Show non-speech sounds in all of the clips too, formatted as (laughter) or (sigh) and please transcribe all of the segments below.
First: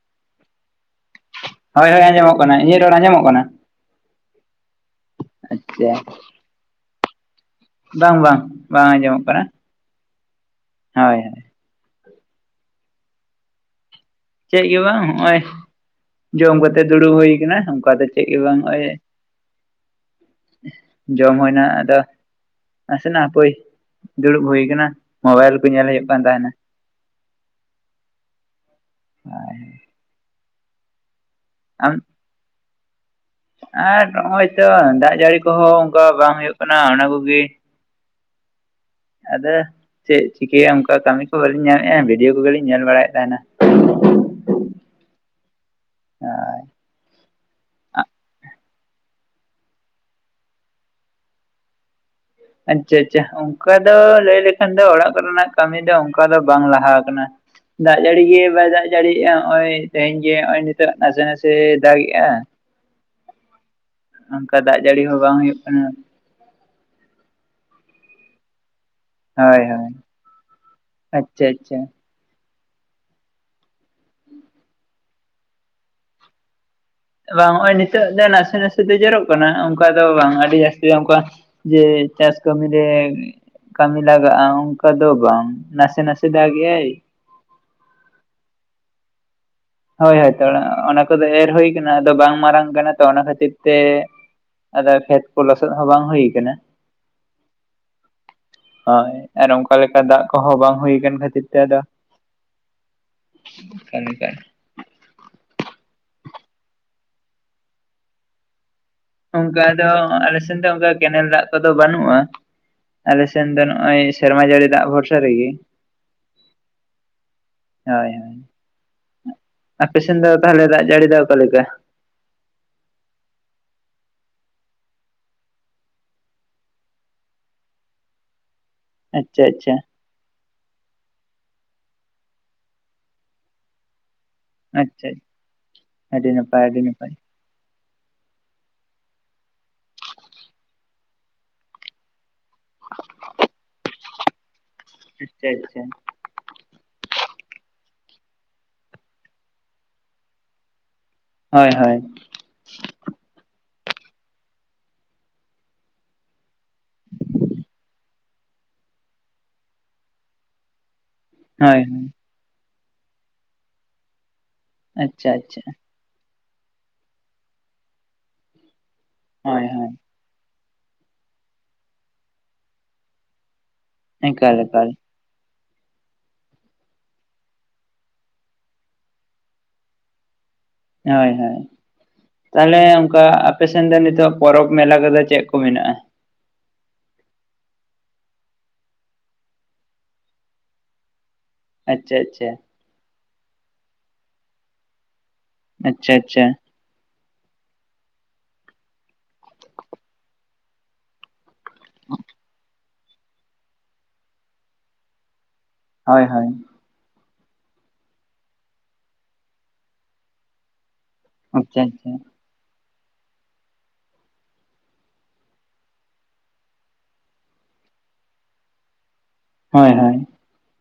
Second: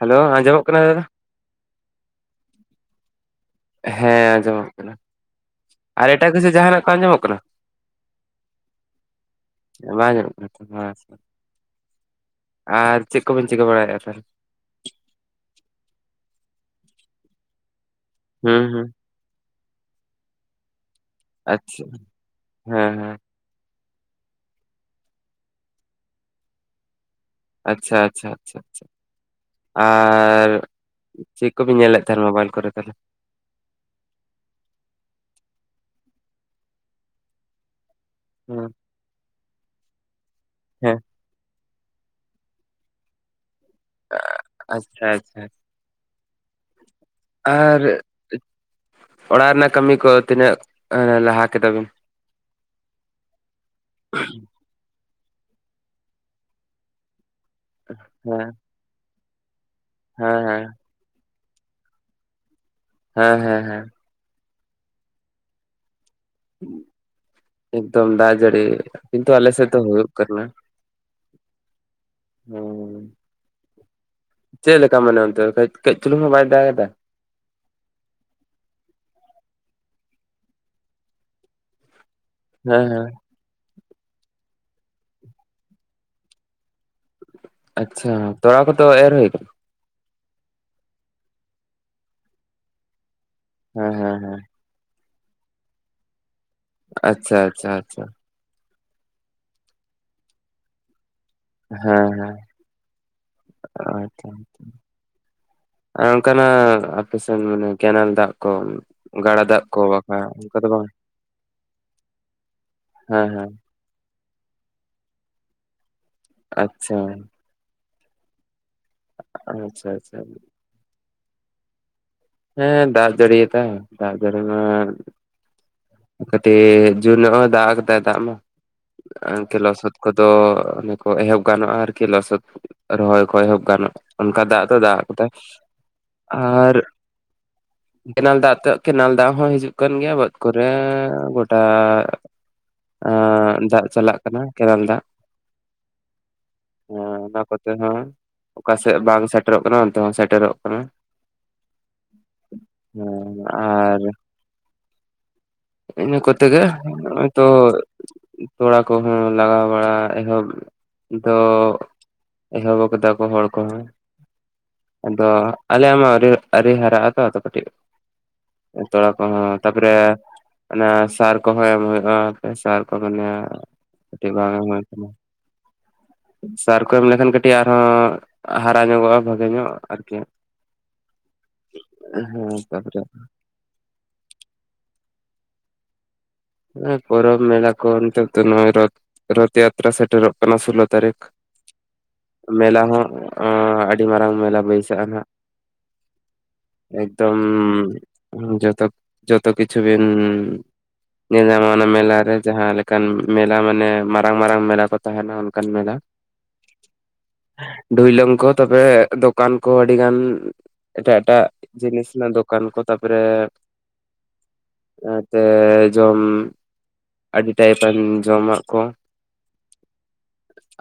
Hello ᱟᱸᱡᱚᱢᱚᱜ ᱠᱟᱱᱟ ᱫᱟᱫᱟ? ᱦᱳᱭ-ᱦᱳᱭ ᱟᱸᱡᱚᱢᱚᱜ ᱠᱟᱱᱟ᱾ ᱤᱧᱟᱹᱜ ᱨᱚᱲ ᱟᱸᱡᱚᱢᱚᱜ ᱠᱟᱱᱟ? ᱦᱮᱸ, ᱟᱸᱡᱚᱢᱚᱜ ᱠᱟᱱᱟ ᱟᱪᱪᱷᱟ ᱟᱨ ᱮᱴᱟᱜ ᱠᱤᱪᱷᱩ ᱡᱟᱦᱟᱱᱟᱜ ᱠᱚ ᱟᱸᱡᱚᱢᱚᱜ ᱠᱟᱱᱟ? ᱵᱟᱝ-ᱵᱟᱝ, ᱵᱟᱝ ᱟᱸᱡᱚᱢᱚᱜ ᱠᱟᱱᱟ᱾ ᱵᱟᱝ ᱡᱚᱢᱚᱜ ᱠᱟᱱᱟ ᱦᱩᱸ ᱦᱳᱭ ᱦᱳᱭ ᱟᱨ ᱪᱮᱜ ᱠᱚᱵᱤᱱ ᱪᱤᱠᱟᱹ ᱵᱟᱲᱟᱭᱮᱜᱼᱟ, ᱛᱟᱦᱞᱮ? ᱪᱮᱜ ᱜᱮ ᱵᱟᱸ ᱦᱚᱸᱜᱼᱚᱭ ᱡᱚᱢ ᱠᱟᱛᱮᱜ ᱫᱩᱲᱩᱵ ᱦᱩᱭ ᱠᱟᱱᱟ᱾ ᱚᱝᱠᱟ ᱫᱚ ᱪᱮᱜ ᱜᱮ ᱵᱟᱝ ᱦᱩᱸ ᱚᱭ᱾ ᱦᱩᱸ ᱡᱚᱢ ᱦᱳᱭᱱᱟ ᱟᱪᱪᱷᱟ ᱟᱫᱚ ᱦᱮᱸ ᱱᱟᱥᱮ ᱦᱮᱸ ᱱᱟᱜ ᱟᱯᱳᱭ ᱫᱩᱲᱩᱵ ᱦᱩᱭ ᱠᱟᱱᱟ, ᱢᱳᱵᱟᱭᱤᱞ ᱠᱚ ᱧᱮᱞ ᱦᱩᱭᱩᱜ ᱠᱟᱱ ᱛᱟᱦᱮᱱᱟ᱾ ᱟᱪᱪᱷᱟ, ᱪᱷᱟ, ᱪᱷᱟ, ᱪᱷᱟ᱾ ᱟᱨ ᱪᱮᱜ ᱠᱚᱵᱤᱱ ᱟᱢ ᱧᱮᱞᱮᱜ ᱛᱟᱦᱮᱱ ᱢᱳᱵᱟᱭᱤᱞ ᱠᱚᱨᱮ ᱫᱚ? ᱟᱨ ᱱᱚᱜᱼᱚᱭ ᱛᱚᱻ ᱫᱟᱜ ᱡᱟᱹᱲᱤ ᱠᱚᱦᱚ ᱚᱝᱠᱟ ᱵᱟᱝ ᱦᱳᱭᱩᱜ ᱠᱟᱱᱟ, ᱚᱱᱟ ᱠᱚᱜᱮ ᱦᱩᱸ᱾ ᱟᱫᱚ ᱪᱮᱜ ᱪᱤᱠᱟᱹᱭᱟᱢ ᱚᱝᱠᱟ ᱦᱮᱸ ᱠᱟᱹᱢᱤ ᱠᱚ ᱵᱟᱹᱞᱤᱧ ᱧᱟᱢᱮᱜᱼᱟ, ᱵᱤᱰᱭᱳ ᱠᱚᱜᱮᱞᱤᱧ ᱧᱮᱞ ᱵᱟᱲᱟᱭᱮᱜ ᱛᱟᱦᱮᱱᱟ᱾ ᱟᱸ ᱟᱪᱪᱷᱟ-ᱪᱷᱟ᱾ ᱳᱸᱭ᱾ ᱟᱨ ᱚᱲᱟᱜ ᱨᱮᱱᱟᱜ ᱠᱟᱹᱢᱤ ᱠᱚ ᱛᱤᱱᱟᱹᱜ ᱞᱟᱦᱟ ᱠᱮᱫᱟ ᱵᱤᱱ? ᱟᱪᱪᱷᱟ ᱟᱪᱪᱷᱟ, ᱚᱝᱠᱟ ᱫᱚ ᱞᱟᱹᱭ ᱞᱮᱠᱷᱟᱱ ᱫᱚ ᱚᱲᱟᱜ ᱠᱚᱨᱮᱱᱟᱜ ᱠᱟᱹᱢᱤ ᱫᱚ ᱚᱝᱠᱟ ᱫᱚ ᱵᱟᱝ ᱞᱟᱦᱟ ᱠᱟᱱᱟ ᱾ ᱫᱟᱜ ᱡᱟᱹᱲᱤ ᱜᱮ ᱦᱮᱸ ᱵᱟᱭ ᱫᱟᱜ ᱡᱟᱹᱲᱤᱭᱮᱜᱼᱟ ᱦᱚᱜᱼᱚᱭ ᱛᱮᱦᱮᱧ ᱜᱮ ᱦᱮᱸ ᱦᱚᱜᱼᱚᱭ ᱦᱮᱸ ᱱᱤᱛᱜ ᱱᱟᱥᱮ ᱱᱟᱥᱮ ᱫᱟᱜ ᱜᱮᱜᱼᱟ ᱾ ᱦᱮᱸ ᱦᱮᱸ ᱦᱮᱸ ᱾ ᱚᱝᱠᱟ ᱫᱟᱜ ᱡᱟᱹᱲᱤ ᱦᱚᱸ ᱵᱟᱝ ᱦᱩᱭᱩᱜ ᱠᱟᱱᱟ ᱾ ᱮᱠᱫᱚᱢ ᱫᱟᱜ ᱡᱟᱲᱤ ᱾ ᱠᱤᱱᱛᱩ ᱟᱞᱮ ᱦᱳᱭ ᱥᱮᱫ ᱫᱚ ᱦᱳᱭ ᱦᱳᱭᱳᱜ ᱠᱟᱱᱟ ᱟᱪᱪᱷᱟ ᱟᱪᱪᱷᱟ᱾ ᱾ ᱦᱮ, ᱪᱮᱫ ᱞᱮᱠᱟ ᱢᱟᱱᱮ ᱚᱱᱛᱮ ᱠᱟᱹᱡ ᱠᱟᱹᱡ ᱪᱩᱞᱩᱝ ᱦᱚᱸ ᱵᱟᱭ ᱫᱟᱜ ᱮᱫᱟ? ᱵᱟᱝ ᱦᱚᱜᱼᱚᱭ ᱱᱤᱛᱳᱜ ᱫᱚ ᱱᱟᱥᱮ ᱱᱟᱥᱮ ᱫᱚ ᱡᱚᱨᱚᱜ ᱠᱟᱱᱟ, ᱚᱝᱠᱟ ᱫᱚ ᱵᱟᱝ ᱟᱹᱰᱤ ᱡᱟᱹᱥᱛᱤ ᱫᱚ ᱚᱝᱠᱟ ᱡᱮ ᱪᱟᱥ ᱠᱟᱹᱢᱤ ᱦᱮᱸ ᱨᱮ ᱦᱮᱸ ᱠᱟᱹᱢᱤ ᱞᱟᱜᱟᱜᱼᱟ ᱚᱝᱠᱟ ᱫᱚ ᱵᱟᱝ, ᱱᱟᱥᱮ ᱱᱟᱥᱮ ᱫᱟᱜ ᱮᱭᱟᱭ ᱾ ᱟᱪᱪᱷᱟ ᱛᱚᱲᱟ ᱠᱚ ᱫᱚ ᱮᱨ ᱦᱳᱭ ᱠᱟᱱᱟ? ᱦᱳᱭ ᱦᱳᱭ ᱛᱚᱲᱟ ᱚᱱᱟ ᱠᱚᱫᱚ ᱮᱨ ᱦᱳᱭ ᱠᱟᱱᱟ, ᱟᱫᱚ ᱵᱟᱝ ᱢᱟᱨᱟᱝ ᱠᱟᱱᱟ ᱛᱚ ᱚᱱᱟ ᱠᱷᱟᱹᱛᱤᱨ ᱛᱮ ᱦᱮᱸ ᱦᱮᱸ ᱦᱮᱸ ᱟᱫᱚ ᱠᱷᱮᱛ ᱠᱚ ᱞᱚᱥᱚᱫ ᱦᱚᱸ ᱵᱟᱝ ᱦᱳᱭ ᱠᱟᱱᱟ ᱾ ᱟᱪᱪᱷᱟ ᱟᱪᱪᱷᱟ ᱟᱪᱪᱷᱟ ᱾ ᱦᱳᱭ, ᱟᱨ ᱚᱝᱠᱟ ᱞᱮᱠᱟ ᱫᱟᱜ ᱠᱚᱦᱚᱸ ᱵᱟᱝ ᱦᱳᱭ ᱠᱟᱱ ᱠᱷᱟᱹᱛᱤᱨ ᱛᱮ ᱟᱫᱚ ᱦᱮᱸ ᱦᱮᱸ ᱠᱟᱹᱢᱤ ᱟᱪᱪᱷᱟ ᱠᱟᱡ ᱟᱨ ᱚᱱᱠᱟᱱᱟᱜ ᱟᱯᱮᱥᱮᱱ ᱢᱟᱱᱮ ᱠᱮᱱᱮᱞ ᱫᱟᱜ ᱠᱚ ᱜᱟᱰᱟ ᱫᱟᱜ ᱚᱝᱠᱟ ᱠᱚ ᱫᱚ ᱵᱟᱠᱷᱟᱱ ᱟᱞᱮᱥᱮᱱ ᱚᱱᱠᱟ ᱫᱚ ᱵᱟᱝ ᱚᱝᱠᱟ ᱠᱮᱱᱮᱞ ᱫᱟᱜ ᱠᱚᱫᱚ ᱵᱟᱹᱱᱩᱜᱼᱟ, ᱦᱮᱸ ᱟᱞᱮᱥᱮᱱ ᱦᱮᱸ ᱫᱚ ᱱᱚᱜ ᱚᱭ ᱥᱮᱨᱢᱟ ᱡᱟᱹᱲᱤ ᱫᱟᱜ ᱵᱷᱚᱨᱥᱟ ᱨᱮᱜᱮ ᱾ ᱟᱪᱪᱷᱟ ᱾ ᱦᱳᱭ, ᱦᱳᱭ, ᱟᱪᱪᱷᱟ ᱟᱯᱮ ᱥᱮᱱ ᱟᱪᱪᱷᱟ ᱫᱚ ᱛᱟᱦᱚᱞᱮ ᱫᱟᱜ ᱡᱟᱹᱲᱤ ᱫᱚ ᱚᱠᱟ ᱞᱮᱠᱟ? ᱦᱮᱸ ᱫᱟᱜ ᱡᱟᱹᱲᱤᱭᱮᱫᱟ ᱫᱟᱜ ᱡᱟᱹᱲᱤ ᱢᱟᱻ ᱠᱟᱴᱤᱡᱻ ᱡᱳᱨ ᱱᱚᱜ ᱦᱚᱸ ᱫᱟᱜ ᱟᱠᱟᱭ ᱫᱟᱜ ᱢᱟ ᱟᱨ ᱟᱪᱪᱷᱟ ᱤᱝᱠᱟᱹ ᱟᱪᱪᱷᱟ ᱞᱚᱥᱚᱫ ᱠᱚᱫᱚ ᱚᱱᱮ ᱠᱚ ᱮᱦᱚᱵ ᱜᱟᱱᱚᱜᱼᱟ ᱟᱨᱠᱤ ᱞᱚᱥᱚᱫ ᱨᱚᱦᱚᱭ ᱠᱚ ᱮᱦᱚᱵ ᱜᱟᱱᱚᱜᱼᱟ ᱾ ᱚᱱᱠᱟ ᱫᱟᱜ ᱫᱚ ᱫᱟᱜ ᱟᱪᱪᱷᱟ ᱠᱚᱫᱟᱭ, ᱟᱹᱰᱤ ᱱᱟᱯᱟᱭ ᱟᱨ ᱟᱹᱰᱤ ᱱᱟᱯᱟᱭ ᱠᱮᱱᱮᱞ ᱫᱟᱜ ᱛᱮᱜ ᱠᱮᱱᱮᱞ ᱫᱟᱜ ᱦᱚᱸ ᱦᱤᱡᱩᱜ ᱠᱟᱱ ᱜᱮᱭᱟ ᱵᱟᱹᱫᱽ ᱠᱚᱛ ᱨᱮᱻ ᱜᱚᱴᱟᱻ ᱟᱻ ᱫᱟᱜ ᱪᱟᱞᱟᱜ ᱠᱟᱱᱟ ᱠᱮᱱᱮᱞ ᱫᱟᱜ ᱟᱪᱪᱷᱟ ᱟᱪᱪᱷᱟ ᱾ ᱦᱮᱸ, ᱚᱱᱟ ᱠᱚᱛᱮ ᱦᱚᱸ ᱚᱠᱟᱥᱮᱜ ᱵᱟᱝ ᱥᱮᱴᱮᱨᱚᱜ ᱠᱟᱱᱟ ᱚᱱᱛᱮ ᱦᱚᱸ ᱥᱮᱴᱮᱨᱚᱜ ᱠᱟᱱᱟ ᱾ ᱦᱳᱭ ᱦᱳᱭ ᱾ ᱦᱮᱸᱻ ᱟᱨᱻ ᱤᱱᱟᱹ ᱠᱚ ᱛᱮᱜᱮ ᱱᱚᱜᱼᱚᱭ ᱛᱚ ᱛᱚᱲᱟ ᱠᱚᱦᱚᱸ ᱞᱟᱜᱟᱣ ᱵᱟᱲᱟ ᱮᱦᱚᱵ ᱫᱚ ᱦᱳᱭ ᱦᱳᱭ ᱮᱦᱚᱵ ᱠᱟᱫᱟ ᱠᱚ ᱦᱚᱲ ᱠᱚᱦᱚᱸ ᱾ ᱟᱫᱚ ᱟᱪᱪᱷᱟ ᱟᱪᱪᱷᱟ ᱟᱞᱮᱭᱟᱜ ᱢᱟ ᱟᱹᱣᱨᱤ ᱟᱹᱨᱤ ᱦᱟᱨᱟᱜ ᱟᱛᱚ ᱟᱛᱚ ᱠᱟᱹᱴᱤᱡ ᱛᱚᱲᱟ ᱠᱚᱦᱚᱸ ᱦᱳᱭ ᱦᱳᱭ ᱛᱟᱯᱚᱨᱮ ᱚᱱᱟ ᱥᱟᱨ ᱠᱚᱦᱚᱸ ᱮᱢ ᱦᱩᱭᱩᱜᱼᱟ, ᱥᱟᱨ ᱠᱚ ᱢᱟᱱᱮ ᱠᱟᱹᱴᱤᱡ ᱵᱟᱝ ᱮᱠᱟᱞ ᱮᱢ ᱦᱳᱭ ᱮᱠᱟᱞ ᱠᱟᱱᱟ ᱾ (unintelligible) ᱥᱟᱨ ᱠᱚ ᱮᱢ ᱞᱮᱠᱷᱟᱱ ᱠᱟᱹᱴᱤᱡ ᱟᱨᱦᱚᱸ ᱦᱟᱨᱟ ᱧᱚᱜᱚᱜᱼᱟ ᱵᱷᱟᱜᱮ ᱧᱚᱜ ᱟᱨᱠᱤ ᱾ ᱦᱳᱭ, ᱦᱳᱭ, ᱛᱟᱦᱚᱞᱮ ᱛᱟᱯᱚᱨᱮ ᱚᱱᱠᱟ ᱟ ᱯᱮ ᱥᱮᱱ ᱫᱚ ᱱᱤᱛᱚᱜ ᱯᱚᱨᱚᱵᱽ ᱢᱮᱞᱟ ᱠᱚᱫᱚ ᱪᱮᱜ ᱠᱚ ᱢᱮᱱᱟᱜᱼᱟ? ᱦᱮᱸ, ᱯᱚᱨᱚᱵᱽ ᱢᱮᱞᱟ ᱠᱚ ᱱᱤᱛᱚᱜ ᱫᱚ ᱱᱚᱜᱼᱚᱭ ᱨᱚᱛ ᱨᱚᱛᱷ ᱡᱟᱛᱨᱟ ᱥᱮᱴᱮᱨᱚᱜ ᱠᱟᱱᱟ ᱥᱳᱞᱳ ᱛᱟᱹᱨᱤᱠᱷ ᱾ ᱟᱪᱪᱷᱟ ᱟᱪᱪᱷᱟ ᱢᱮᱞᱟ ᱦᱚᱸ ᱚᱸᱻ ᱟᱹᱰᱤ ᱢᱟᱨᱟᱝ ᱢᱮᱞᱟ ᱵᱟᱹᱭᱥᱟᱹᱜᱼᱟ ᱱᱟᱦᱟᱜ ᱾ ᱟᱪᱪᱷᱟ ᱟᱪᱪᱷᱟ᱾ ᱮᱠᱫᱚᱢ ᱡᱚᱛᱚ ᱡᱚᱛᱚ ᱠᱤᱪᱷᱩ ᱵᱤᱱ ᱧᱮᱞ ᱧᱟᱢᱚᱜᱟ ᱚᱱᱟ ᱢᱮᱞᱟ ᱨᱮ ᱡᱟᱦᱟᱸ ᱞᱮᱠᱟᱱ ᱢᱮᱞᱟ ᱢᱟᱱᱮ ᱢᱟᱨᱟᱝ ᱢᱟᱨᱟᱝ ᱢᱮᱞᱟ ᱠᱚ ᱛᱟᱦᱮᱱᱟ, ᱠᱟᱱ ᱢᱮᱞᱟ᱾ ᱦᱳᱭ ᱦᱳᱭ ᱰᱩᱭᱞᱟᱹᱢ ᱠᱚ ᱛᱚᱯᱮ ᱫᱚᱠᱟᱱ ᱠᱚ ᱟᱹᱰᱤ ᱜᱟᱱ ᱮᱴᱟᱜ ᱮ ᱮᱴᱟᱜ ᱟᱪᱪᱷᱟ ᱡᱤᱱᱤᱥ ᱟᱪᱪᱷᱟ ᱨᱮᱱᱟᱜ ᱫᱚᱠᱟᱱ ᱠᱚ ᱛᱟᱯᱚᱨᱮ ᱮᱛᱮ ᱡᱚᱢ ᱟᱹᱰᱤ ᱴᱟᱭᱤᱯᱟᱱ ᱡᱚᱢᱟᱜ ᱠᱚ, ᱦᱚᱸᱭ ᱦᱚᱸᱭ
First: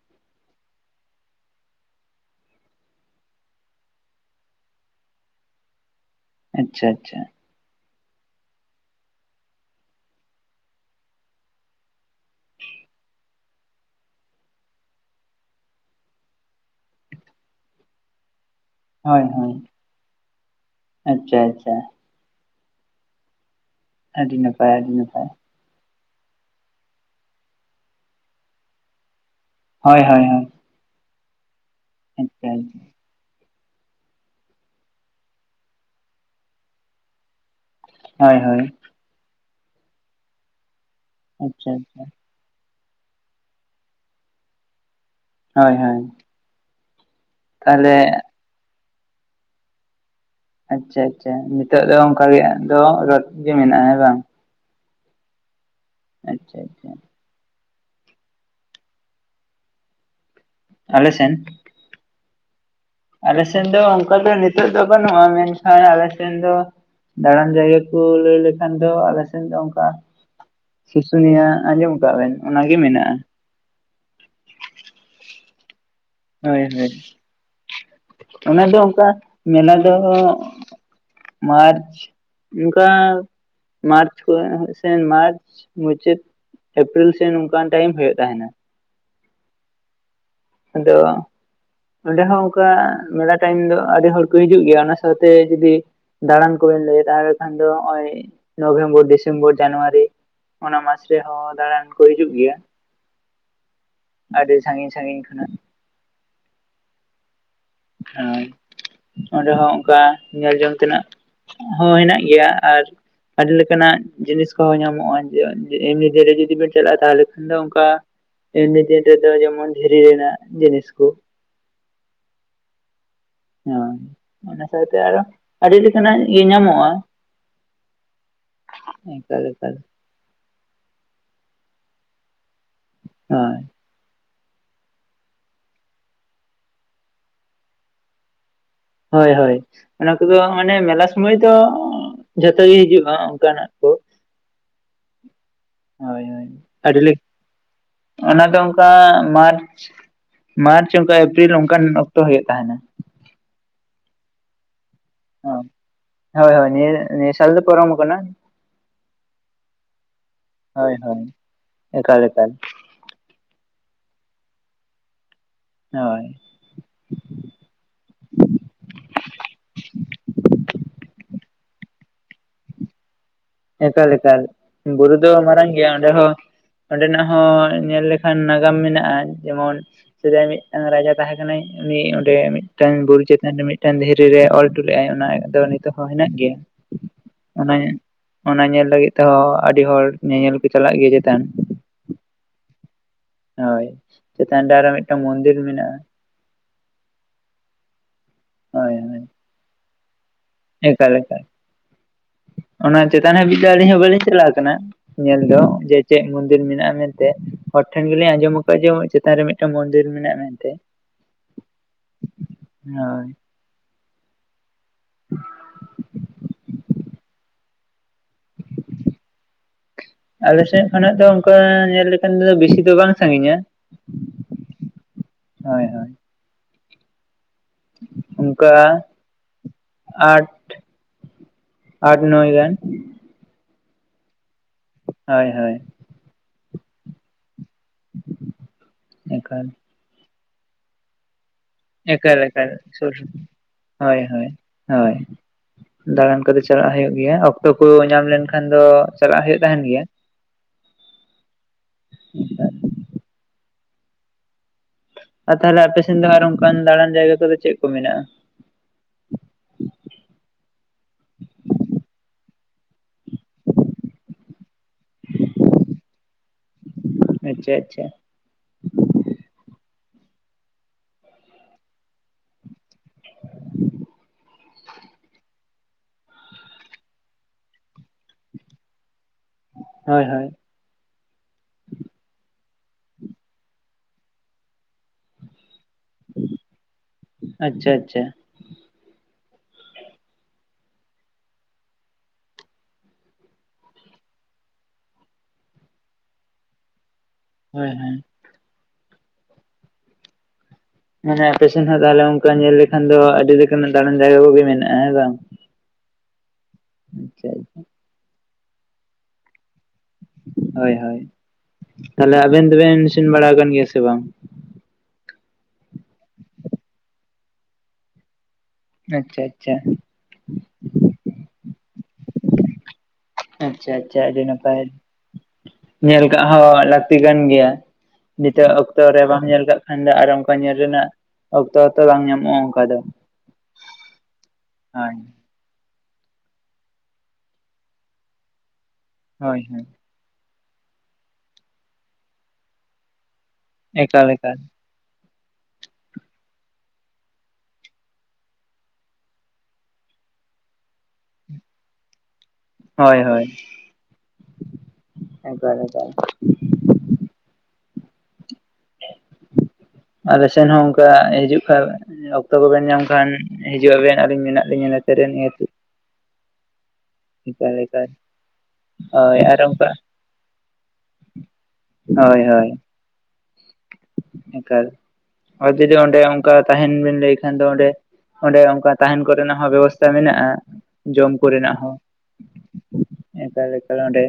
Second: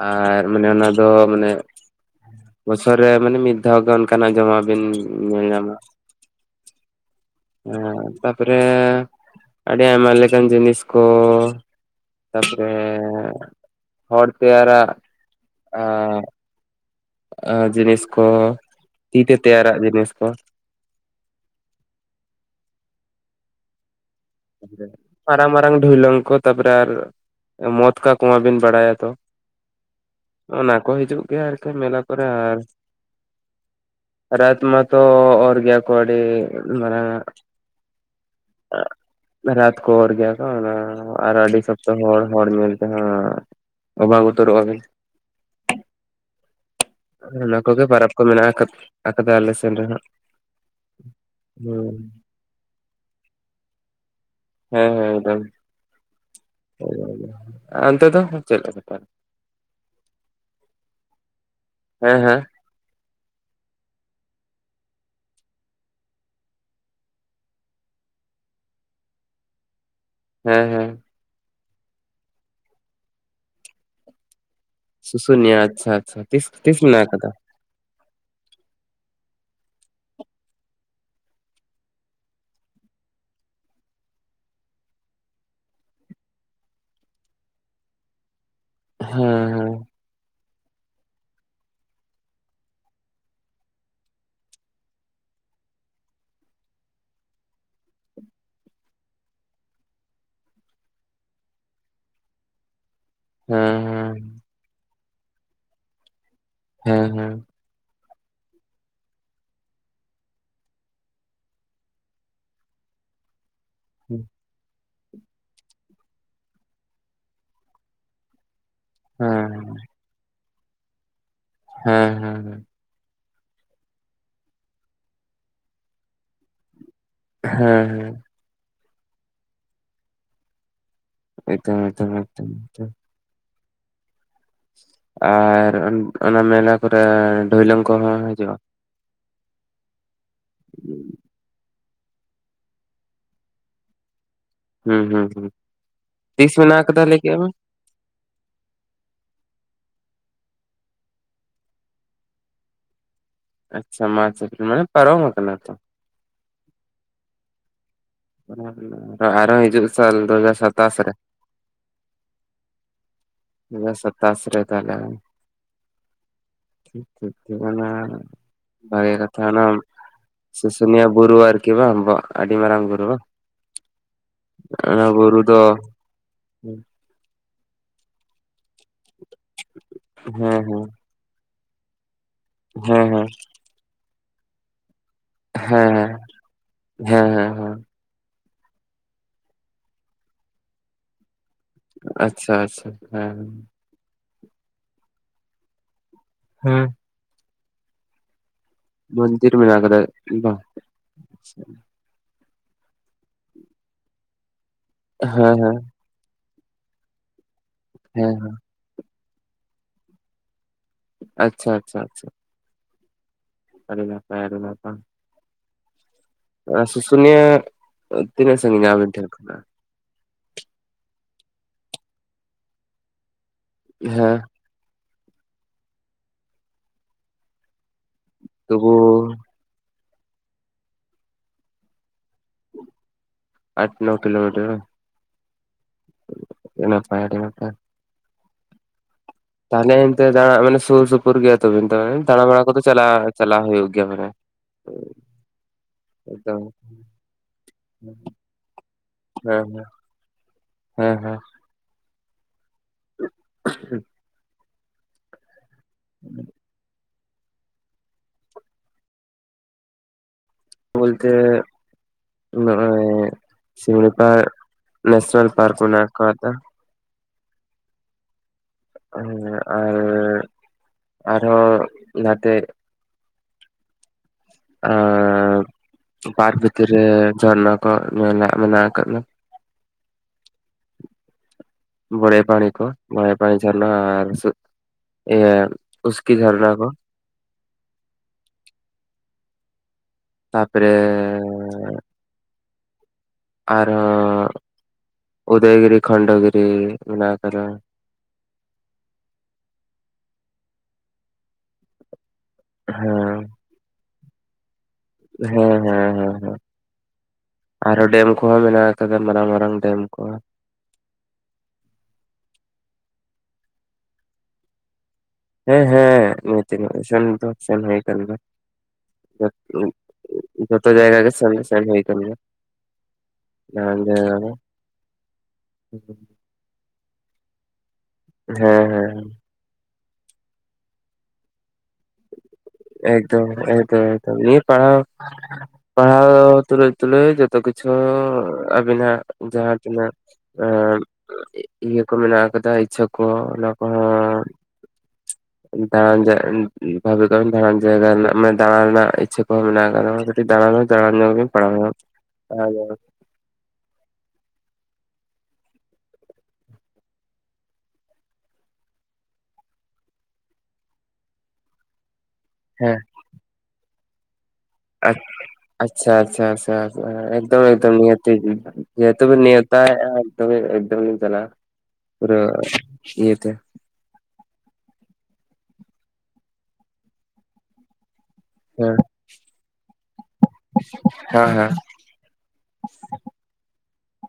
ᱟᱨ ᱢᱟᱱᱮ ᱚᱱᱟ ᱫᱚ ᱢᱟᱱᱮ ᱵᱚᱪᱷᱚᱨ ᱨᱮ ᱢᱟᱱᱮ ᱢᱤᱫ ᱫᱷᱟᱣ ᱜᱮ ᱚᱱᱠᱟᱱᱟᱜ ᱡᱚᱢᱟᱜ ᱵᱤᱱ ᱧᱮᱞ ᱧᱟᱢᱟ᱾ ᱟᱪᱪᱷᱟ ᱟᱪᱪᱷᱟ ᱦᱮᱸ ᱛᱟᱯᱚᱨᱮ ᱟᱹᱰᱤ ᱟᱭᱢᱟ ᱞᱮᱠᱟᱱ ᱡᱤᱱᱤᱥ ᱠᱚ, ᱛᱟᱯᱚᱨᱮ ᱦᱚᱲ ᱛᱮᱭᱟᱨᱟ-ᱜ ᱮᱸᱻ ᱟᱸᱻ ᱡᱤᱱᱤᱥ ᱠᱚ ᱦᱮᱸ ᱛᱤᱛᱮ ᱦᱮᱸ ᱛᱮᱭᱟᱨᱟᱜ ᱡᱤᱱᱤᱥ ᱠᱚ ᱟᱪᱪᱷᱟ ᱟᱪᱪᱷᱟ ᱟᱹᱰᱤ ᱱᱟᱯᱟᱭ ᱟᱹᱰᱤ ᱱᱟᱯᱟᱭ ᱢᱟᱨᱟᱝ ᱢᱟᱨᱟᱝ ᱰᱷᱩᱭᱞᱝ ᱠᱚ ᱛᱟᱯᱚᱨᱮ ᱟᱨ ᱢᱚᱛ ᱠᱟ ᱠᱚᱶᱟ ᱵᱤᱱ ᱵᱟᱲᱟᱭᱟ ᱛᱚ, ᱦᱚᱭ ᱦᱚᱭ ᱦᱚᱭ ᱚᱱᱟ ᱠᱚ ᱦᱤᱡᱩᱜ ᱜᱮᱭᱟ ᱟᱨᱠᱤ ᱢᱮᱞᱟ ᱠᱚᱨᱮ ᱟᱨ ᱟᱪᱪᱷᱟ ᱨᱟᱡ ᱢᱟᱛᱚ ᱚᱨ ᱜᱮᱭᱟ ᱠᱚ ᱟᱹᱰᱤ ᱢᱟᱨᱟᱝ ᱟᱜ᱾ ᱦᱳᱭ ᱦᱳᱭ ᱨᱟᱛ ᱠᱚ ᱚᱨ ᱜᱮᱭᱟ ᱠᱚ ᱟᱨᱚ ᱟᱹᱰᱤ ᱟᱪᱪᱷᱟ ᱟᱪᱪᱷᱟ ᱥᱯᱛᱚᱦᱚ ᱦᱚᱲ, ᱦᱚᱲ ᱧᱮᱞ ᱛᱮᱦᱟᱸᱜ ᱚᱵ ᱩᱛᱟᱹᱨᱚᱜ-ᱟ ᱵᱤᱱ ᱦᱳᱭ ᱦᱳᱭ ᱚᱱᱟ ᱠᱚᱜᱮ ᱛᱟᱦᱚᱞᱮ ᱯᱟᱨᱟᱵᱽ ᱠᱚ ᱢᱮᱱᱟᱜ ᱟᱠᱟᱫ ᱟᱠᱟᱫᱟ ᱟᱞᱮ ᱥᱮᱱ ᱨᱮ ᱦᱚᱸᱟᱜ᱾ ᱟᱪᱪᱷᱟ ᱟᱪᱪᱷᱟ ᱱᱤᱛᱳᱜ ᱫᱚ ᱚᱱᱠᱟ ᱜᱮ ᱟᱫᱚ ᱨᱚᱫ ᱜᱮ ᱢᱮᱱᱟᱜ-ᱟ ᱦᱮᱸ ᱵᱟᱝ᱾ ᱦᱮᱸ ᱦᱮᱸ ᱚᱱᱴᱟᱱ᱾ ᱟᱸᱪᱪᱷᱟᱪ ᱳᱭ ᱟᱱᱛᱮ ᱫᱚ ᱪᱮᱫ ᱞᱮᱠᱟ ‌ᱵᱮᱯᱟᱨ? ᱟᱞᱮ ᱥᱮᱱ? ᱦᱮᱸ ᱦᱮᱸ ᱟᱞᱮ ᱥᱮᱱ ᱫᱚ ᱚᱱᱠᱟ ᱫᱚ ᱱᱤᱛᱳᱜ ᱫᱚ ᱵᱟᱹᱱᱩᱜ-ᱟ ᱢᱮᱱᱠᱷᱟᱱ ᱟᱞᱮ ᱥᱮᱱ ᱫᱚ ᱫᱟᱬᱟᱱ ᱡᱟᱭᱜᱟ ᱠᱩ ᱞᱟᱹᱭ ᱞᱮᱠᱷᱟᱱ ᱫᱚ ᱟᱞᱮ ᱥᱮᱱ ᱫᱚ ᱚᱱᱠᱟ ᱦᱮᱸ ᱦᱮᱸ ᱠᱤᱥᱩᱱᱤᱭᱟ ᱟᱸᱡᱚᱢ ᱟᱠᱟᱜ-ᱟ ᱵᱮᱱ ᱚᱱᱟ ᱜᱮ ᱢᱮᱱᱟᱜ-ᱟ᱾ ᱥᱩᱥᱩᱱᱤᱭᱟ ᱟᱪᱪᱷᱟ ᱟᱪᱪᱷᱟ᱾ ᱛᱤᱥ ᱦᱳᱭ ᱛᱤᱥ ᱦᱳᱭ ᱢᱮᱱᱟᱜ ᱟᱠᱟᱫᱟ ᱚᱱᱟ ᱫᱚ ᱚᱝᱠᱟ ᱢᱮᱞᱟ ᱫᱚ ᱢᱟᱨᱪ ᱚᱝᱠᱟ ᱢᱟᱨᱪ ᱠᱚ ᱥᱮ ᱢᱟᱨᱪ ᱢᱩᱪᱟᱹᱫ ᱮᱯᱨᱤᱞ ᱥᱮᱱ ᱱᱚᱝᱠᱟᱱ ᱴᱟᱭᱤᱢ ᱦᱩᱭᱩᱜ ᱛᱟᱦᱮᱱᱟ᱾ ᱦᱮᱸ ᱦᱮᱸ᱾ ᱟᱫᱚ ᱱᱚᱸᱰᱮ ᱦᱚᱸ ᱚᱝᱠᱟ ᱢᱮᱞᱟ ᱴᱟᱭᱤᱢ ᱫᱚ ᱟᱹᱰᱤ ᱦᱚᱲ ᱠᱚ ᱦᱤᱡᱩᱜ ᱜᱮᱭᱟ ᱚᱱᱟ ᱥᱟᱶᱛᱮ ᱡᱩᱫᱤ ᱫᱟᱬᱟᱱ ᱠᱚᱵᱮᱱ ᱞᱟᱹᱭ ᱫᱟ ᱠᱷᱟᱱ ᱫᱚ ᱦᱚᱸᱜ-ᱚᱭ ᱱᱚᱵᱷᱮᱢᱵᱚᱨ ᱰᱤᱥᱮᱢᱵᱚᱨ ᱡᱟᱱᱣᱟᱨᱤ, ᱚᱱᱟ ᱢᱟᱥ ᱨᱮᱦᱚᱸ ᱫᱟᱬᱟᱱ ᱠᱚ ᱦᱤᱡᱩᱜ ᱜᱮᱭᱟ᱾ ᱦᱮᱸ ᱦᱮᱸ᱾ ᱟᱰᱤ ᱥᱟᱸᱜᱤᱧ ᱥᱟᱸᱜᱤᱧ ᱠᱷᱚᱱᱟᱜ ᱦᱮᱸ ᱦᱮᱸ ᱾ (unintelligible) ᱚᱸᱰᱮ ᱦᱚᱸ ᱚᱱᱠᱟ ᱧᱮᱞ ᱡᱚᱝ ᱛᱮᱱᱟᱜ ᱦᱚᱸ ᱦᱮᱱᱟᱜ ᱜᱮᱭᱟ, ᱟᱨ ᱟᱰᱤ ᱞᱮᱠᱟ ᱱᱟᱜ ᱡᱤᱱᱤᱥ ᱠᱚᱦᱚᱸ ᱧᱟᱢᱚᱜ-ᱟ ᱾ ᱡᱮᱚᱱ ᱡᱮ ᱮᱢᱱᱤ ᱫᱤᱱ ᱨᱮ ᱡᱩᱫᱤ ᱵᱮᱱ ᱪᱟᱞᱟᱜ-ᱟ ᱛᱟᱦᱚᱞᱮ ᱠᱷᱟᱱ ᱫᱚ ᱚᱱᱠᱟ ᱮᱢᱱᱤ ᱫᱤᱱ ᱨᱮᱫᱚ ᱡᱮᱢᱚᱱ ᱦᱮᱸ ᱫᱷᱤᱨᱤ ᱨᱮᱱᱟᱜ ᱡᱤᱱᱤᱥ ᱠᱩ, ᱦᱮᱸ ᱦᱮᱸ ᱦᱮᱸ᱾ ᱦᱮᱸ ᱚᱱᱟ ᱥᱟᱶᱛᱮ ᱟᱨᱚ ᱟᱹᱰᱤ ᱞᱮᱠᱟᱱᱟᱜ ᱜᱤ‌ ᱧᱟᱢᱚᱜ-ᱟ ᱾ ᱦᱮᱸ ᱦᱮᱸ᱾ (inaudible) (inaudible) (inaudible) ᱟᱨ ᱚᱱ ᱚᱱᱟ ᱢᱮᱞᱟ ᱠᱚᱨᱮ ᱰᱷᱚᱭᱞᱚᱝ ᱠᱚᱦᱚᱸ ᱦᱤᱡᱩᱜ-ᱟ? ᱦᱚᱭ ᱦᱚᱭ ᱚᱱᱟ ᱠᱚᱫᱚ ᱢᱟᱱᱮ ᱢᱮᱞᱟ ᱥᱩᱢᱟᱹᱭ ᱫᱚ ᱡᱷᱚᱛᱚ ᱜᱮ ᱦᱤᱡᱩᱜ-ᱟ ᱚᱱᱠᱟ ᱱᱟᱜ ᱠᱚ ᱾ ᱦᱩᱸ ᱦᱩᱸ ᱦᱩᱸ ᱦᱳᱭ ᱦᱳᱭ ᱛᱤᱥ ᱢᱮᱱᱟᱜ ᱟᱹᱰᱤ ᱟᱠᱟᱫᱟ ᱞᱟᱹᱭ ᱞᱮᱠ ᱠᱮᱜ-ᱟ ᱵᱤᱱ? ᱚᱱᱟ ᱫᱚ ᱚᱱᱠᱟ ᱢᱟᱨᱪ ᱢᱟᱨᱪ ᱚᱱᱠᱟ ᱮᱯᱨᱤᱞ ᱚᱱᱠᱟᱱ ᱚᱠᱛᱚ ᱦᱩᱭᱩᱜ ᱛᱟᱦᱮᱱᱟ ᱾ ᱟᱪᱪᱷᱟ ᱢᱟᱪ ᱮᱯᱨᱤᱞ ᱢᱟᱱᱮ ᱯᱟᱨᱚᱢ ᱟᱠᱟᱱᱟ ᱛᱚ᱾ ᱦᱚᱭ ᱦᱚᱭ ᱱᱤᱭᱟᱹ ᱱᱤᱭᱟᱹ ᱥᱟᱞ ᱫᱚ ᱯᱚᱨᱚᱢ ᱠᱟᱱᱟ᱾ ᱛᱚ ᱟᱨᱚ ᱦᱤᱡᱩᱜ ᱥᱟᱞ ᱫᱩ ᱦᱟᱡᱟᱨ ᱥᱟᱛᱟᱥ ᱦᱳᱭ ᱨᱮ ᱾ ᱦᱳᱭ ᱮᱠᱟᱞ ᱮᱠᱟᱞ ᱾ ᱫᱩ ᱦᱟᱡᱟᱨ ᱥᱟᱛᱟᱥ ᱨᱮ ᱛᱟᱦᱞᱮ ᱾ ᱦᱚᱭ ᱾ (inaudible) ᱥᱩᱥᱩᱱᱤᱭᱟ ᱵᱩᱨᱩ ᱟᱨᱠᱤ ᱵᱟᱝ ᱵᱚ ᱟᱰᱤ ᱢᱟᱨᱟᱝ ᱵᱩᱨᱩ᱾ ᱮᱠᱟᱞ ᱮᱠᱟᱞ ᱵᱩᱨᱩ ᱫᱚ ᱢᱟᱨᱟᱝ ᱜᱮᱭᱟ ᱚᱸᱰᱮ ᱦᱚᱸ ᱚᱸᱰᱮ ᱱᱟᱜ ᱦᱚᱸ ᱧᱮᱞ ᱞᱮᱠᱷᱟᱱ ᱱᱟᱜᱟᱢ ᱢᱮᱱᱟᱜ-ᱟ, ᱡᱮᱢᱚᱱ ᱥᱮᱫᱟᱭ ᱦᱮᱸ ᱦᱮᱸ ᱢᱤᱫᱴᱟᱝ ᱨᱟᱡᱟ ᱛᱟᱦᱮᱸ ᱠᱟᱱᱟᱭ ᱩᱱᱤ ᱚᱸᱰᱮ ᱢᱤᱫᱴᱟᱝ ᱵᱩᱨᱩ ᱦᱮᱸ ᱪᱮᱛᱟᱱ ᱨᱮ ᱢᱤᱫᱴᱟᱝ ᱫᱷᱤᱨᱤ ᱨᱮ ᱚᱞ ᱦᱚᱴᱚ ᱞᱮᱫ ᱟᱭ ᱚᱱᱟ ᱟᱫᱚ ᱦᱮᱸ ᱦᱮᱸ ᱱᱤᱛᱚᱜ ᱦᱚᱸ ᱦᱮᱱᱟᱜ ᱜᱮᱭᱟ ᱦᱮᱸ ᱦᱮᱸ ᱦᱮᱸ ᱚᱱᱟ ᱦᱮᱸ ᱮ ᱚᱱᱟ ᱧᱮᱞ ᱞᱟᱹᱜᱤᱫ ᱛᱮᱦᱚᱸ ᱟᱹᱰᱤ ᱦᱚᱲ ᱧᱮᱧᱮᱞ ᱠᱚ ᱪᱟᱞᱟᱜ ᱜᱮᱭᱟ ᱪᱮᱛᱟᱱ ᱾ ᱟᱪᱪᱷᱟ ᱟᱪᱪᱷᱟ ᱦᱮᱸ ᱦᱮᱸ ᱦᱳᱭ ᱪᱮᱛᱟᱱ ᱨᱮ ᱟᱨᱦᱚᱸ ᱢᱤᱫᱴᱟᱹᱝ ᱢᱚᱱᱫᱤᱨ ᱢᱮᱱᱟᱜᱼᱟ᱾ ᱦᱩᱸ ᱦᱳᱭ, ᱦᱳᱭ ᱢᱚᱱᱫᱤᱨ ᱢᱮᱱᱟᱜ ᱠᱟᱫᱟ ᱵᱟᱝ ᱮᱠᱟᱞ ᱮᱠᱟᱞ ᱦᱮᱸ ᱚᱱᱟ ᱪᱮᱛᱟᱱ ᱦᱟᱹᱵᱤᱡ ᱫᱚ ᱟᱹᱞᱤᱧ ᱦᱚᱸ ᱵᱟᱹᱞᱤᱧ ᱪᱟᱞᱟᱜ ᱠᱟᱱᱟ ᱾ ᱧᱮᱞ ᱫᱚ ᱦᱮᱸ ᱡᱮ ᱪᱮᱫ ᱢᱚᱱᱫᱤᱨ ᱢᱮᱱᱟᱜᱼᱟ ᱢᱮᱱᱛᱮ ᱦᱚᱲ ᱴᱷᱮᱱ ᱜᱮᱞᱤᱧ ᱦᱮᱸ ᱟᱸᱡᱚᱢ ᱟᱡᱚᱢᱟᱹᱧ ᱪᱮᱛᱟᱱ ᱨᱮ ᱢᱤᱫᱴᱮᱱ ᱢᱚᱱᱫᱤᱨ ᱢᱮᱱᱟᱜᱼᱟ ᱢᱮᱱᱛᱮ᱾ ᱟᱪᱪᱷᱟ ᱟᱪᱪᱷᱟ ᱟᱪᱪᱷᱟ ᱾ ᱦᱳᱭ ᱾ ᱟᱹᱰᱤ ᱱᱟᱯᱟᱭ ᱟᱹᱰᱤ ᱱᱟᱯᱟᱭ ᱾ ᱥᱩᱥᱩᱱᱤᱭᱟᱹ ᱛᱤᱱᱟᱹᱜ ᱥᱟᱹᱜᱤᱧᱟ ᱟᱹᱵᱤᱱ ᱴᱷᱮᱱ ᱠᱷᱚᱱᱟᱜ? ᱟᱞᱮ ᱥᱮᱫ ᱠᱷᱚᱱᱟᱜ ᱫᱚ ᱚᱱᱠᱟ ᱧᱮᱞ ᱞᱮᱠᱷᱟᱱ ᱫᱚ ᱵᱮᱥᱤ ᱫᱚ ᱵᱟᱝ ᱥᱟᱺᱜᱤᱧᱟ ᱾ ᱦᱮᱸ ᱦᱳᱭ ᱦᱳᱭ ᱾ ᱚᱱᱠᱟ ᱛᱚᱵᱩ ᱟᱴ, ᱟᱴ ᱱᱚᱭ ᱜᱟᱱ ᱾ ᱟᱴ ᱱᱚ ᱠᱤᱞᱳᱢᱤᱴᱟᱨ ᱵᱟᱝ (inaudible) ᱦᱳᱸᱭ ᱦᱳᱸᱭ ᱾ ᱱᱟᱯᱟᱭ ᱟᱹᱰᱤ ᱱᱟᱯᱟᱭ ᱾ ᱮᱠᱟᱞ ᱾ ᱦᱟᱱᱮ ᱦᱟᱱᱛᱮ ᱫᱟᱬᱟ ᱢᱟᱱᱮ ᱥᱩᱨ ᱥᱩ ᱯᱩᱨ ᱜᱮᱭᱟ ᱛᱚᱵᱤᱱ ᱛᱚᱵᱮ, ᱫᱟᱬᱟᱱ ᱮᱠᱟᱞ ᱫᱟᱬᱟ ᱵᱟᱲᱟ ᱮᱠᱟᱞ ᱠᱚᱫᱚ ᱪᱟᱞᱟᱣ ᱥᱩᱨ ᱪᱟᱞᱟᱣ ᱦᱩᱭᱩᱜ ᱜᱮᱭᱟ ᱦᱳᱭ ᱢᱟᱱᱮ ᱾ ᱦᱳᱭ ᱦᱳᱭ ᱫᱟᱬᱟᱱ ᱠᱚᱫᱚ ᱪᱟᱞᱟᱜ ᱦᱩᱭᱩᱜ ᱜᱮᱭᱟ, ᱚᱠᱛᱚ ᱠᱚ ᱧᱟᱢ ᱞᱮᱱᱠᱷᱟᱱ ᱫᱚ ᱪᱟᱞᱟᱜ ᱦᱩᱭᱩᱜ ᱦᱮᱸ ᱛᱟᱸᱦᱮᱱ ᱦᱮᱸ ᱜᱮᱭᱟ ᱾ ᱦᱮᱸ ᱦᱮᱸ ᱾ (unintelligible) (unintelligible) ᱟᱨ ᱛᱟᱦᱚᱞᱮ ᱟᱯᱮᱥᱱ ᱫᱚ ᱟᱨ ᱚᱱᱠᱟᱱ ᱫᱟᱬᱟᱱ ᱡᱟᱭᱜᱟ ᱠᱚᱫᱚ ᱪᱮᱫ ᱠᱚ ᱢᱮᱱᱟᱜᱼᱟ? ᱵᱚᱞᱛᱮ ᱱᱚᱜᱼᱚᱭ ᱥᱤᱢᱞᱟᱹ ᱯᱟᱨᱠ, ᱱᱮᱥᱱᱟᱞ ᱯᱟᱨᱠ ᱢᱮᱱᱟᱜ ᱠᱟᱛᱟ ᱾ ᱟᱪᱪᱷᱟ ᱟᱪᱪᱷᱟ ᱾ ᱦᱮᱸ ᱟᱨ, ᱟᱨᱦᱚᱸ ᱱᱟᱛᱮᱼᱼ ᱟᱨ ᱯᱟᱨᱠ ᱵᱷᱤᱛᱨᱤ ᱨᱮ ᱡᱷᱚᱨᱱᱟ ᱠᱚ ᱢᱮᱱᱟᱜ, ᱢᱮᱱᱟᱜ ᱠᱟᱫᱟ ᱾ ᱦᱳᱭ ᱦᱳᱭ ᱾ ᱵᱚᱲᱮ ᱯᱟᱱᱤ ᱠᱚ, ᱵᱚᱲᱮ ᱯᱟᱱᱤ ᱡᱷᱟᱨᱱᱟ ᱟᱨ ᱪᱮᱫ ᱤᱭᱟᱹ ᱩᱥᱠᱤ ᱡᱷᱚᱨᱱᱟ ᱠᱚ ᱾ ᱟᱪᱪᱷᱟ ᱟᱪᱪᱷᱟ ᱾ ᱛᱟᱯᱚᱨᱮ ᱚᱼᱼ ᱟᱨᱦᱚᱸ, ᱩᱫᱚᱭ ᱜᱤᱨᱤ ᱠᱷᱚᱱᱰᱚ ᱜᱤᱨᱤ ᱢᱮᱱᱟᱜ ᱟᱠᱟᱫᱟ ᱾ ᱦᱮᱸ (inaudible) ᱢᱟᱱᱮ ᱟᱯᱮ ᱥᱮᱱ ᱦᱚᱸ ᱛᱟᱦᱚᱞᱮ ᱚᱱᱠᱟ ᱧᱮᱞ ᱞᱮᱠᱷᱟᱱ ᱫᱚ ᱦᱮᱸ ᱟᱹᱰᱤ ᱞᱮᱠᱟᱱᱟᱜ ᱫᱟᱬᱟᱱ ᱡᱟᱭᱜᱟ ᱠᱚᱜᱮ ᱢᱮᱱᱟᱜᱼᱟ ᱦᱮᱸ ᱵᱟᱝ? ᱦᱮᱸ ᱦᱮᱸ ᱦᱮᱸ ᱦᱮᱸ ᱾ ᱟᱪᱪᱷᱟ ᱟᱪᱪᱷᱟ ᱾ ᱟᱨᱦᱚᱸ ᱰᱮᱢ ᱠᱚᱦᱚᱸ ᱢᱮᱱᱟᱜ ᱟᱠᱟᱫᱟ, ᱢᱟᱨᱟᱝ ᱢᱟᱨᱟᱝ ᱰᱮᱢ ᱠᱚ ᱾ ᱦᱳᱭ ᱦᱳᱭ, ᱛᱟᱦᱚᱞᱮ ᱟᱵᱤᱱ ᱫᱚᱵᱤᱱ ᱥᱮᱱ ᱵᱟᱲᱟ ᱟᱠᱟᱱ ᱜᱮᱭᱟ ᱥᱮ ᱵᱟᱝ? ᱦᱮᱸ ᱦᱮᱸ ᱥᱮᱱ (inaudible) ᱫᱤᱱ ᱫᱚ ᱥᱮᱱ ᱦᱩᱭ ᱠᱟᱱ ᱜᱮᱭᱟ ᱾ ᱟᱪᱪᱷᱟ ᱟᱪᱪᱷᱟ (unintelligible) ᱡᱚᱛᱚ ᱡᱟᱭᱜᱟ ᱜᱮ ᱥᱮᱱ ᱫᱚ ᱥᱮᱱ ᱦᱩᱭ ᱠᱟᱱ ᱜᱮᱭᱟ ᱾ ᱟᱪᱪᱷᱟ ᱟᱪᱪᱷᱟ, ᱟᱹᱰᱤ ᱱᱟᱯᱟᱭ ᱧᱮᱞᱼᱼ ᱠᱟᱜᱼᱟ ᱞᱟᱹᱠᱛᱤ ᱠᱟᱱ ᱜᱮᱭᱟ, ᱱᱤᱛᱚᱜ ᱦᱮᱸ ᱚᱠᱛᱚ ᱨᱮ ᱦᱮᱸ ᱵᱟᱢ ᱧᱮᱞ ᱠᱟᱜᱼᱼ ᱠᱷᱟᱱ ᱫᱚ ᱟᱨᱚ ᱚᱱᱠᱟ ᱧᱮᱞ ᱨᱮᱱᱟᱜ, ᱚᱠᱛᱚ ᱦᱚᱸᱛᱚ ᱵᱟᱝ ᱧᱟᱢᱚᱜᱼᱟ ᱾ ᱮᱠᱫᱚᱢ ᱮᱠᱫᱚᱢ ᱮᱠᱫᱚᱢ ᱱᱤᱭᱟᱹ ᱯᱟᱲᱦᱟᱣᱼᱼ ᱦᱳᱭ ᱯᱟᱲᱦᱟᱣ ᱛᱩᱞᱩᱡ ᱛᱩᱞᱩᱡ ᱡᱷᱚᱛᱚ ᱠᱤᱪᱷᱩ ᱟᱵᱤᱱᱟᱜ ᱦᱳᱭ ᱡᱟᱦᱟᱸ ᱦᱳᱭ ᱛᱤᱱᱟᱹᱜᱼᱼ ᱟ (inaudible) ᱤᱭᱟᱹ ᱠᱚ ᱢᱮᱱᱟᱜ ᱠᱟᱫᱟ ᱤᱪᱪᱷᱟ ᱠᱚ ᱾ ᱮᱠᱟᱞ ᱮᱠᱟᱞ ᱾ ᱵᱟᱝ ᱵᱟᱜ (unintelligible) ᱫᱟᱬᱟᱱ ᱡᱟᱭᱜᱟ ᱨᱮᱱᱟ ᱫᱟᱬᱟᱱ ᱨᱮᱱᱟᱜ ᱤᱪᱪᱷᱟᱹ ᱠᱚᱦᱚᱸ ᱢᱮᱱᱟᱜ ᱟᱠᱟᱫᱟ ᱾ ᱠᱟᱹᱴᱤᱡ ᱫᱟᱬᱟᱱ ᱫᱚ ᱫᱟᱬᱟᱱ ᱧᱚᱜᱽ ᱢᱮ ᱯᱟᱲᱟᱣ ᱢᱮ ᱾ ᱦᱚᱭ ᱦᱚᱭ, ᱮᱠᱟᱨ ᱮᱠᱟᱨ (unintelligible) ᱟᱞᱮ ᱥᱮᱱ ᱦᱚᱸ ᱚᱱᱠᱟ ᱦᱤᱡᱩᱜ ᱠᱷᱟᱱ, ᱚᱠᱛᱚ ᱠᱚᱵᱮᱱ ᱦᱮᱸ ᱧᱟᱢ ᱠᱷᱟᱱᱼᱼ ᱦᱤᱡᱩᱜ ᱟᱵᱮᱱ ᱟᱹᱞᱤᱧ ᱢᱮᱱᱟᱜ ᱞᱤᱧᱟ ᱱᱚᱛᱮᱨᱮ ᱢᱮᱥᱼᱼ ᱟᱪᱪᱷᱟ ᱟᱪᱪᱷᱟ ᱟᱪᱪᱷᱟ᱾ ᱦᱮᱸ ᱮᱫᱚᱢ ᱮᱫᱚᱢ ᱮᱠᱟᱞ ᱱᱤᱦᱟᱹᱛᱤ ᱡᱮᱦᱩᱛᱩ ᱦᱳᱭ ᱵᱤᱱ ᱟᱨ ᱚᱱᱠᱟ ᱱᱮᱣᱛᱟᱭᱮᱜ-ᱟ ᱛᱚᱵᱮ ᱮᱠᱫᱚᱢ ᱞᱤᱧ ᱧᱟᱞᱟᱜ-ᱟ᱾ ᱯᱩᱨᱟᱹ ᱦᱳᱭ ᱦᱳᱭ ᱤᱭᱟᱹ ᱛᱮ᱾ ᱮᱠᱟᱞ, ᱟᱨ ᱡᱩᱫᱤ ᱚᱸᱰᱮ ᱚᱱᱠᱟ ᱛᱟᱦᱮᱱ ᱵᱤᱱ ᱞᱟᱹᱭ ᱠᱷᱟᱱ ᱫᱚ ᱚᱸᱰᱮ ᱚᱸᱰᱮ ᱚᱱᱠᱟ ᱦᱮᱸ ᱛᱟᱦᱮᱱ ᱠᱚᱨᱮᱱᱟᱜ ᱦᱚᱸ ᱵᱮᱵᱚᱥᱛᱟ ᱢᱮᱱᱟᱜᱼᱟ ᱡᱚᱢ ᱦᱮᱸ ᱠᱚᱨᱮᱱᱟᱜ ᱦᱚᱸ᱾ (inaudible) ᱮᱠᱟᱞ ᱮᱠᱟᱞ ᱚᱸᱰᱮ᱾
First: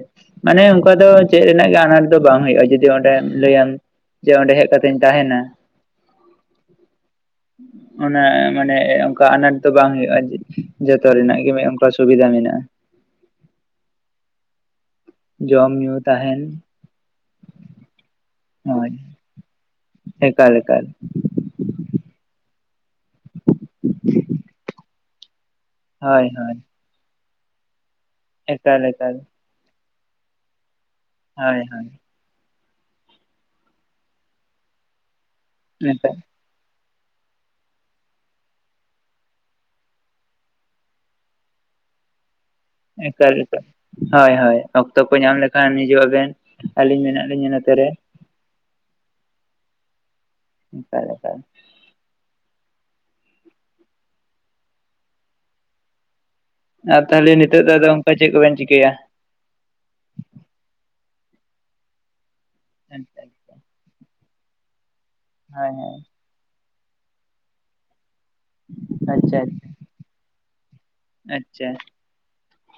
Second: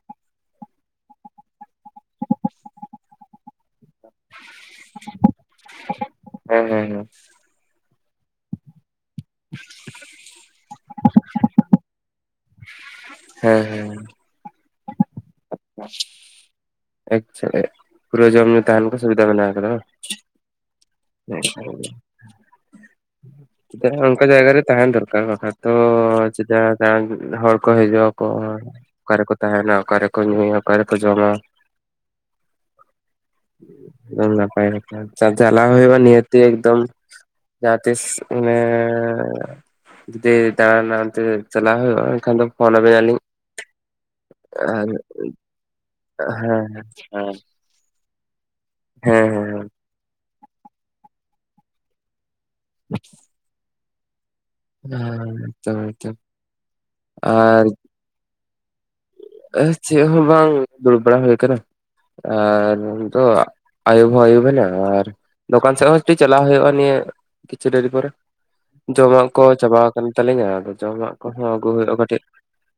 ᱢᱟᱱᱮ ᱚᱱᱠᱟ ᱫᱚ ᱪᱮᱫ ᱨᱮᱱᱟᱜ ᱜᱮ ᱟᱱᱟᱴ ᱫᱚ ᱵᱟᱝ ᱦᱳᱭᱳᱜᱼᱟ ᱡᱩᱫᱤ ᱚᱸᱰᱮᱢ ᱞᱟᱹᱭᱟᱢ ᱡᱮ ᱚᱸᱰᱮ ᱦᱮᱡ ᱠᱟᱛᱤᱧ ᱛᱟᱦᱮᱱᱟ, ᱦᱮᱸ ᱦᱮᱸ ᱦᱮᱸ ᱦᱮᱸ ᱚᱱᱟ ᱢᱟᱱᱮ ᱚᱱᱠᱟ ᱟᱱᱟᱴ ᱫᱚ ᱵᱟᱝ ᱦᱩᱭᱩᱜᱼᱟ ᱡᱮ ᱡᱚᱛᱚ ᱨᱮᱱᱟᱜ ᱜᱮ ᱢᱮ ᱚᱱᱠᱟ ᱥᱩᱵᱤᱫᱷᱟ ᱢᱮᱱᱟᱜᱼᱟ᱾ ᱦᱮᱸ ᱦᱮᱸ᱾ ᱡᱚᱢ ᱧᱩ ᱛᱟᱦᱮᱱ, (unintelligible) ᱯᱩᱨᱟᱹ ᱡᱚᱢ ᱧᱩ ᱛᱟᱦᱮᱱ ᱦᱳᱭ ᱠᱚ ᱥᱩᱵᱤᱫᱟ ᱢᱮᱱᱟᱜ ᱟᱠᱟᱫᱟ᱾ ᱮᱠᱟᱞ ᱮᱠᱟᱞ᱾ (unintelligible) ᱪᱤᱠᱟ ᱚᱱᱠᱟ ᱡᱟᱭᱜᱟ ᱨᱮ ᱛᱟᱦᱮᱱ ᱫᱚᱨᱠᱟᱨ ᱵᱟᱠᱷᱟᱡ ᱛᱚ ᱦᱳᱭ ᱦᱳᱭ ᱪᱮᱫᱟᱜ ᱫᱟᱲᱟᱱ ᱦᱚᱲ ᱠᱚ ᱦᱤᱡᱩᱜ-ᱟ ᱠᱚ, ᱮᱠᱟᱞ ᱚᱠᱟ ᱮᱠᱟᱞ ᱨᱮᱠᱚ ᱛᱟᱦᱮᱱᱟ ᱚᱠᱟ ᱨᱮᱠᱚ ᱧᱩᱭᱟ ᱚᱠᱟ ᱨᱮᱠᱚ ᱡᱚᱢᱟ᱾ ᱦᱳᱭ ᱦᱳᱭ (unintelligible) ᱱᱟᱯᱟᱭ ᱠᱟᱛᱷᱟ ᱪᱟ ᱪᱟᱞᱟᱣ ᱦᱩᱭᱩᱜᱼᱟ ᱮᱠᱟᱞ ᱱᱤᱭᱟᱹ ᱛᱮ ᱮᱫᱚᱢ ᱡᱟᱦᱟ ᱛᱤᱥ ᱚᱱᱮᱻ ᱫᱤᱭᱮ ᱫᱟᱬᱟᱱᱟ ᱚᱱᱛᱮ ᱪᱟᱞᱟᱜ ᱦᱩᱭᱩᱜᱼᱟ ᱮᱱᱠᱷᱟᱱ ᱫᱚ ᱯᱷᱳᱱ ᱟᱵᱮᱱᱟ ᱞᱤᱧ ᱮᱠᱟᱞ ᱮᱠᱟᱞ, ᱦᱳᱭ ᱦᱳᱭ ᱟᱨ ᱚᱠᱛᱚ ᱠᱚ ᱧᱟᱢ ᱞᱮ ᱠᱷᱟᱱ ᱦᱤᱡᱩ ᱟᱵᱮᱱ ᱦᱮᱸ ᱟᱹᱞᱤᱧ ᱢᱮᱱᱟᱜ ᱞᱤᱧᱟᱹ ᱱᱚᱛᱮ ᱨᱮ᱾ ᱦᱮᱸ ᱦᱮᱸ ᱦᱮᱸ᱾ ᱮᱠᱟᱞ ᱮᱠᱟᱞ᱾ (inaudible) ᱦᱮᱸ ᱪᱟᱞᱟᱣ ᱦᱚᱪᱚᱱ᱾ ᱟᱨ ᱛᱟᱦᱚᱞᱮ ᱱᱤᱛᱚᱜ ᱫᱚ ᱟᱫᱚ ᱚᱱᱠᱟ ᱪᱮᱫ ᱠᱚᱵᱮᱱ ᱪᱤᱠᱟᱹᱭᱟ? ᱮ ᱪᱮᱫ ᱦᱚᱸ ᱵᱟᱝ ᱫᱩᱲᱩᱵ ᱵᱟᱲᱟ ᱦᱩᱭ ᱠᱟᱱᱟ᱾ ᱟᱨ ᱱᱤᱛ ᱫᱚ ᱟᱭᱩᱵ ᱦᱚᱸ ᱟᱭᱩᱵ ᱵᱮᱱᱟ ᱟᱨ ᱦᱳᱭ ᱫᱚᱠᱟᱱ ᱥᱮᱫ ᱦᱳᱭ ᱦᱚᱸ ᱴᱤᱡ ᱪᱟᱞᱟᱣ ᱦᱩᱭᱩᱜᱼᱟ ᱱᱤᱭᱟᱹ ᱠᱤᱪᱷᱩ ᱰᱮᱨᱤ ᱯᱚᱨᱮ, ᱡᱚᱢᱟᱜ ᱟᱪᱪᱷᱟ ᱠᱚ ᱪᱟᱵᱟ ᱠᱟᱱ ᱛᱟᱞᱤᱧᱟ ᱟᱫᱚ ᱡᱚᱢᱟᱜ ᱠᱚᱦᱚᱸ ᱟᱹᱜᱩ ᱟᱪᱪᱷᱟ, ᱦᱩᱭᱩᱜᱼᱟ ᱠᱟᱹᱴᱤᱡ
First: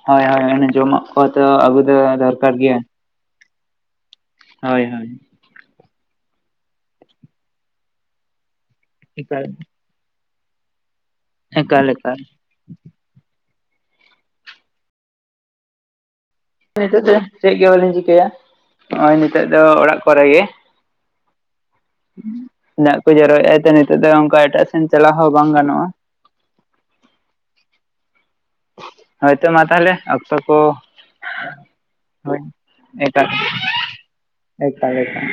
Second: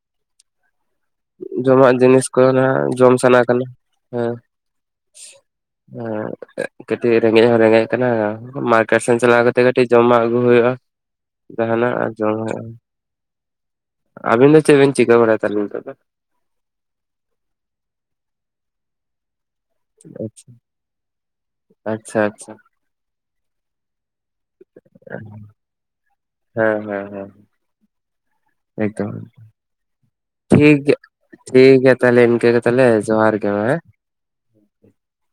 ᱦᱳᱭ ᱦᱳᱭ ᱤᱱᱟᱹ ᱡᱚᱢᱟᱜ᱾ ᱠᱚ ᱛᱚ ᱟᱵᱚ ᱫᱚ ᱡᱚᱢᱟᱜ ᱡᱤᱱᱤᱥ ᱠᱚᱜᱮ ᱫᱚᱨᱠᱟᱨ ᱱᱟᱜ ᱜᱮᱭᱟ ᱡᱚᱢ ᱥᱟᱱᱟ ᱠᱟᱱᱟ, ᱦᱮᱸ᱾ ᱦᱳᱭ ᱦᱳᱭ᱾ ᱮᱸ ᱠᱟᱹᱴᱤᱡ ᱨᱮᱸᱜᱮᱡ ᱦᱚᱸ ᱨᱮᱸᱜᱮᱡ ᱠᱟᱱᱟ ᱢᱟᱨᱠᱮᱴ ᱥᱮᱱ ᱪᱟᱞᱟᱣ ᱮᱠᱟᱞ ᱠᱟᱛᱮ ᱠᱟᱹᱴᱤᱡ ᱡᱚᱢᱟᱜ ᱟᱹᱜᱩ ᱦᱩᱭᱩᱜᱼᱟ ᱮᱠᱟᱞ ᱡᱟᱦᱟᱱᱟᱜ ᱟᱨ ᱮᱠᱟᱞ ᱡᱚᱢ ᱦᱩᱭᱩᱜᱼᱟ᱾ ᱟᱵᱤᱱ ᱫᱚ ᱪᱮᱫ ᱵᱤᱱ ᱪᱤᱠᱟᱹ ᱵᱟᱲᱟᱭᱟ ᱛᱟᱞᱦᱮ ᱱᱤᱛᱳᱜ ᱫᱚ? ᱱᱤᱛᱚᱜ ᱫᱚ ᱪᱮᱫ ᱜᱮ ᱵᱟᱹᱞᱤᱧ ᱪᱤᱠᱟᱹᱭᱟ ᱦᱚᱸᱜᱼᱚᱭ ᱱᱤᱛᱚᱜ ᱫᱚ ᱚᱲᱟᱜ ᱠᱚᱨᱮ ᱜᱮ᱾ ᱟᱪᱪᱷᱟ ᱟᱪᱪᱷᱟ᱾ ᱫᱟᱜ ᱠᱚ ᱡᱟᱨᱚᱭᱮᱫᱼᱟ ᱛᱚ ᱱᱤᱛᱚᱜ ᱫᱚ ᱚᱱᱠᱟ ᱮᱴᱟᱜ ᱥᱮᱱ ᱪᱟᱞᱟᱣ ᱦᱚᱸ ᱵᱟᱝ ᱜᱟᱱᱚᱜᱼᱟ᱾ ᱦᱮᱸ ᱦᱮᱸ ᱦᱮᱸ ᱮᱫᱚᱢ, ᱦᱳᱭᱛᱚ ᱢᱟ ᱛᱟᱦᱚᱞᱮ ᱚᱠᱛᱚ ᱠᱚ ᱴᱷᱤᱠ ᱜᱮᱭᱟ᱾ ᱴᱷᱤᱠ ᱜᱮᱭᱟ ᱛᱟᱞᱦᱮ ᱦᱳᱭ ᱤᱱᱠᱟᱹ ᱜᱮ ᱛᱟᱞᱦᱮ, ᱮᱠᱟᱞ ᱡᱚᱦᱟᱨ ᱜᱮ ᱢᱟ, ᱦᱮᱸ? ᱮᱠᱟᱞ ᱮᱠᱟᱞ᱾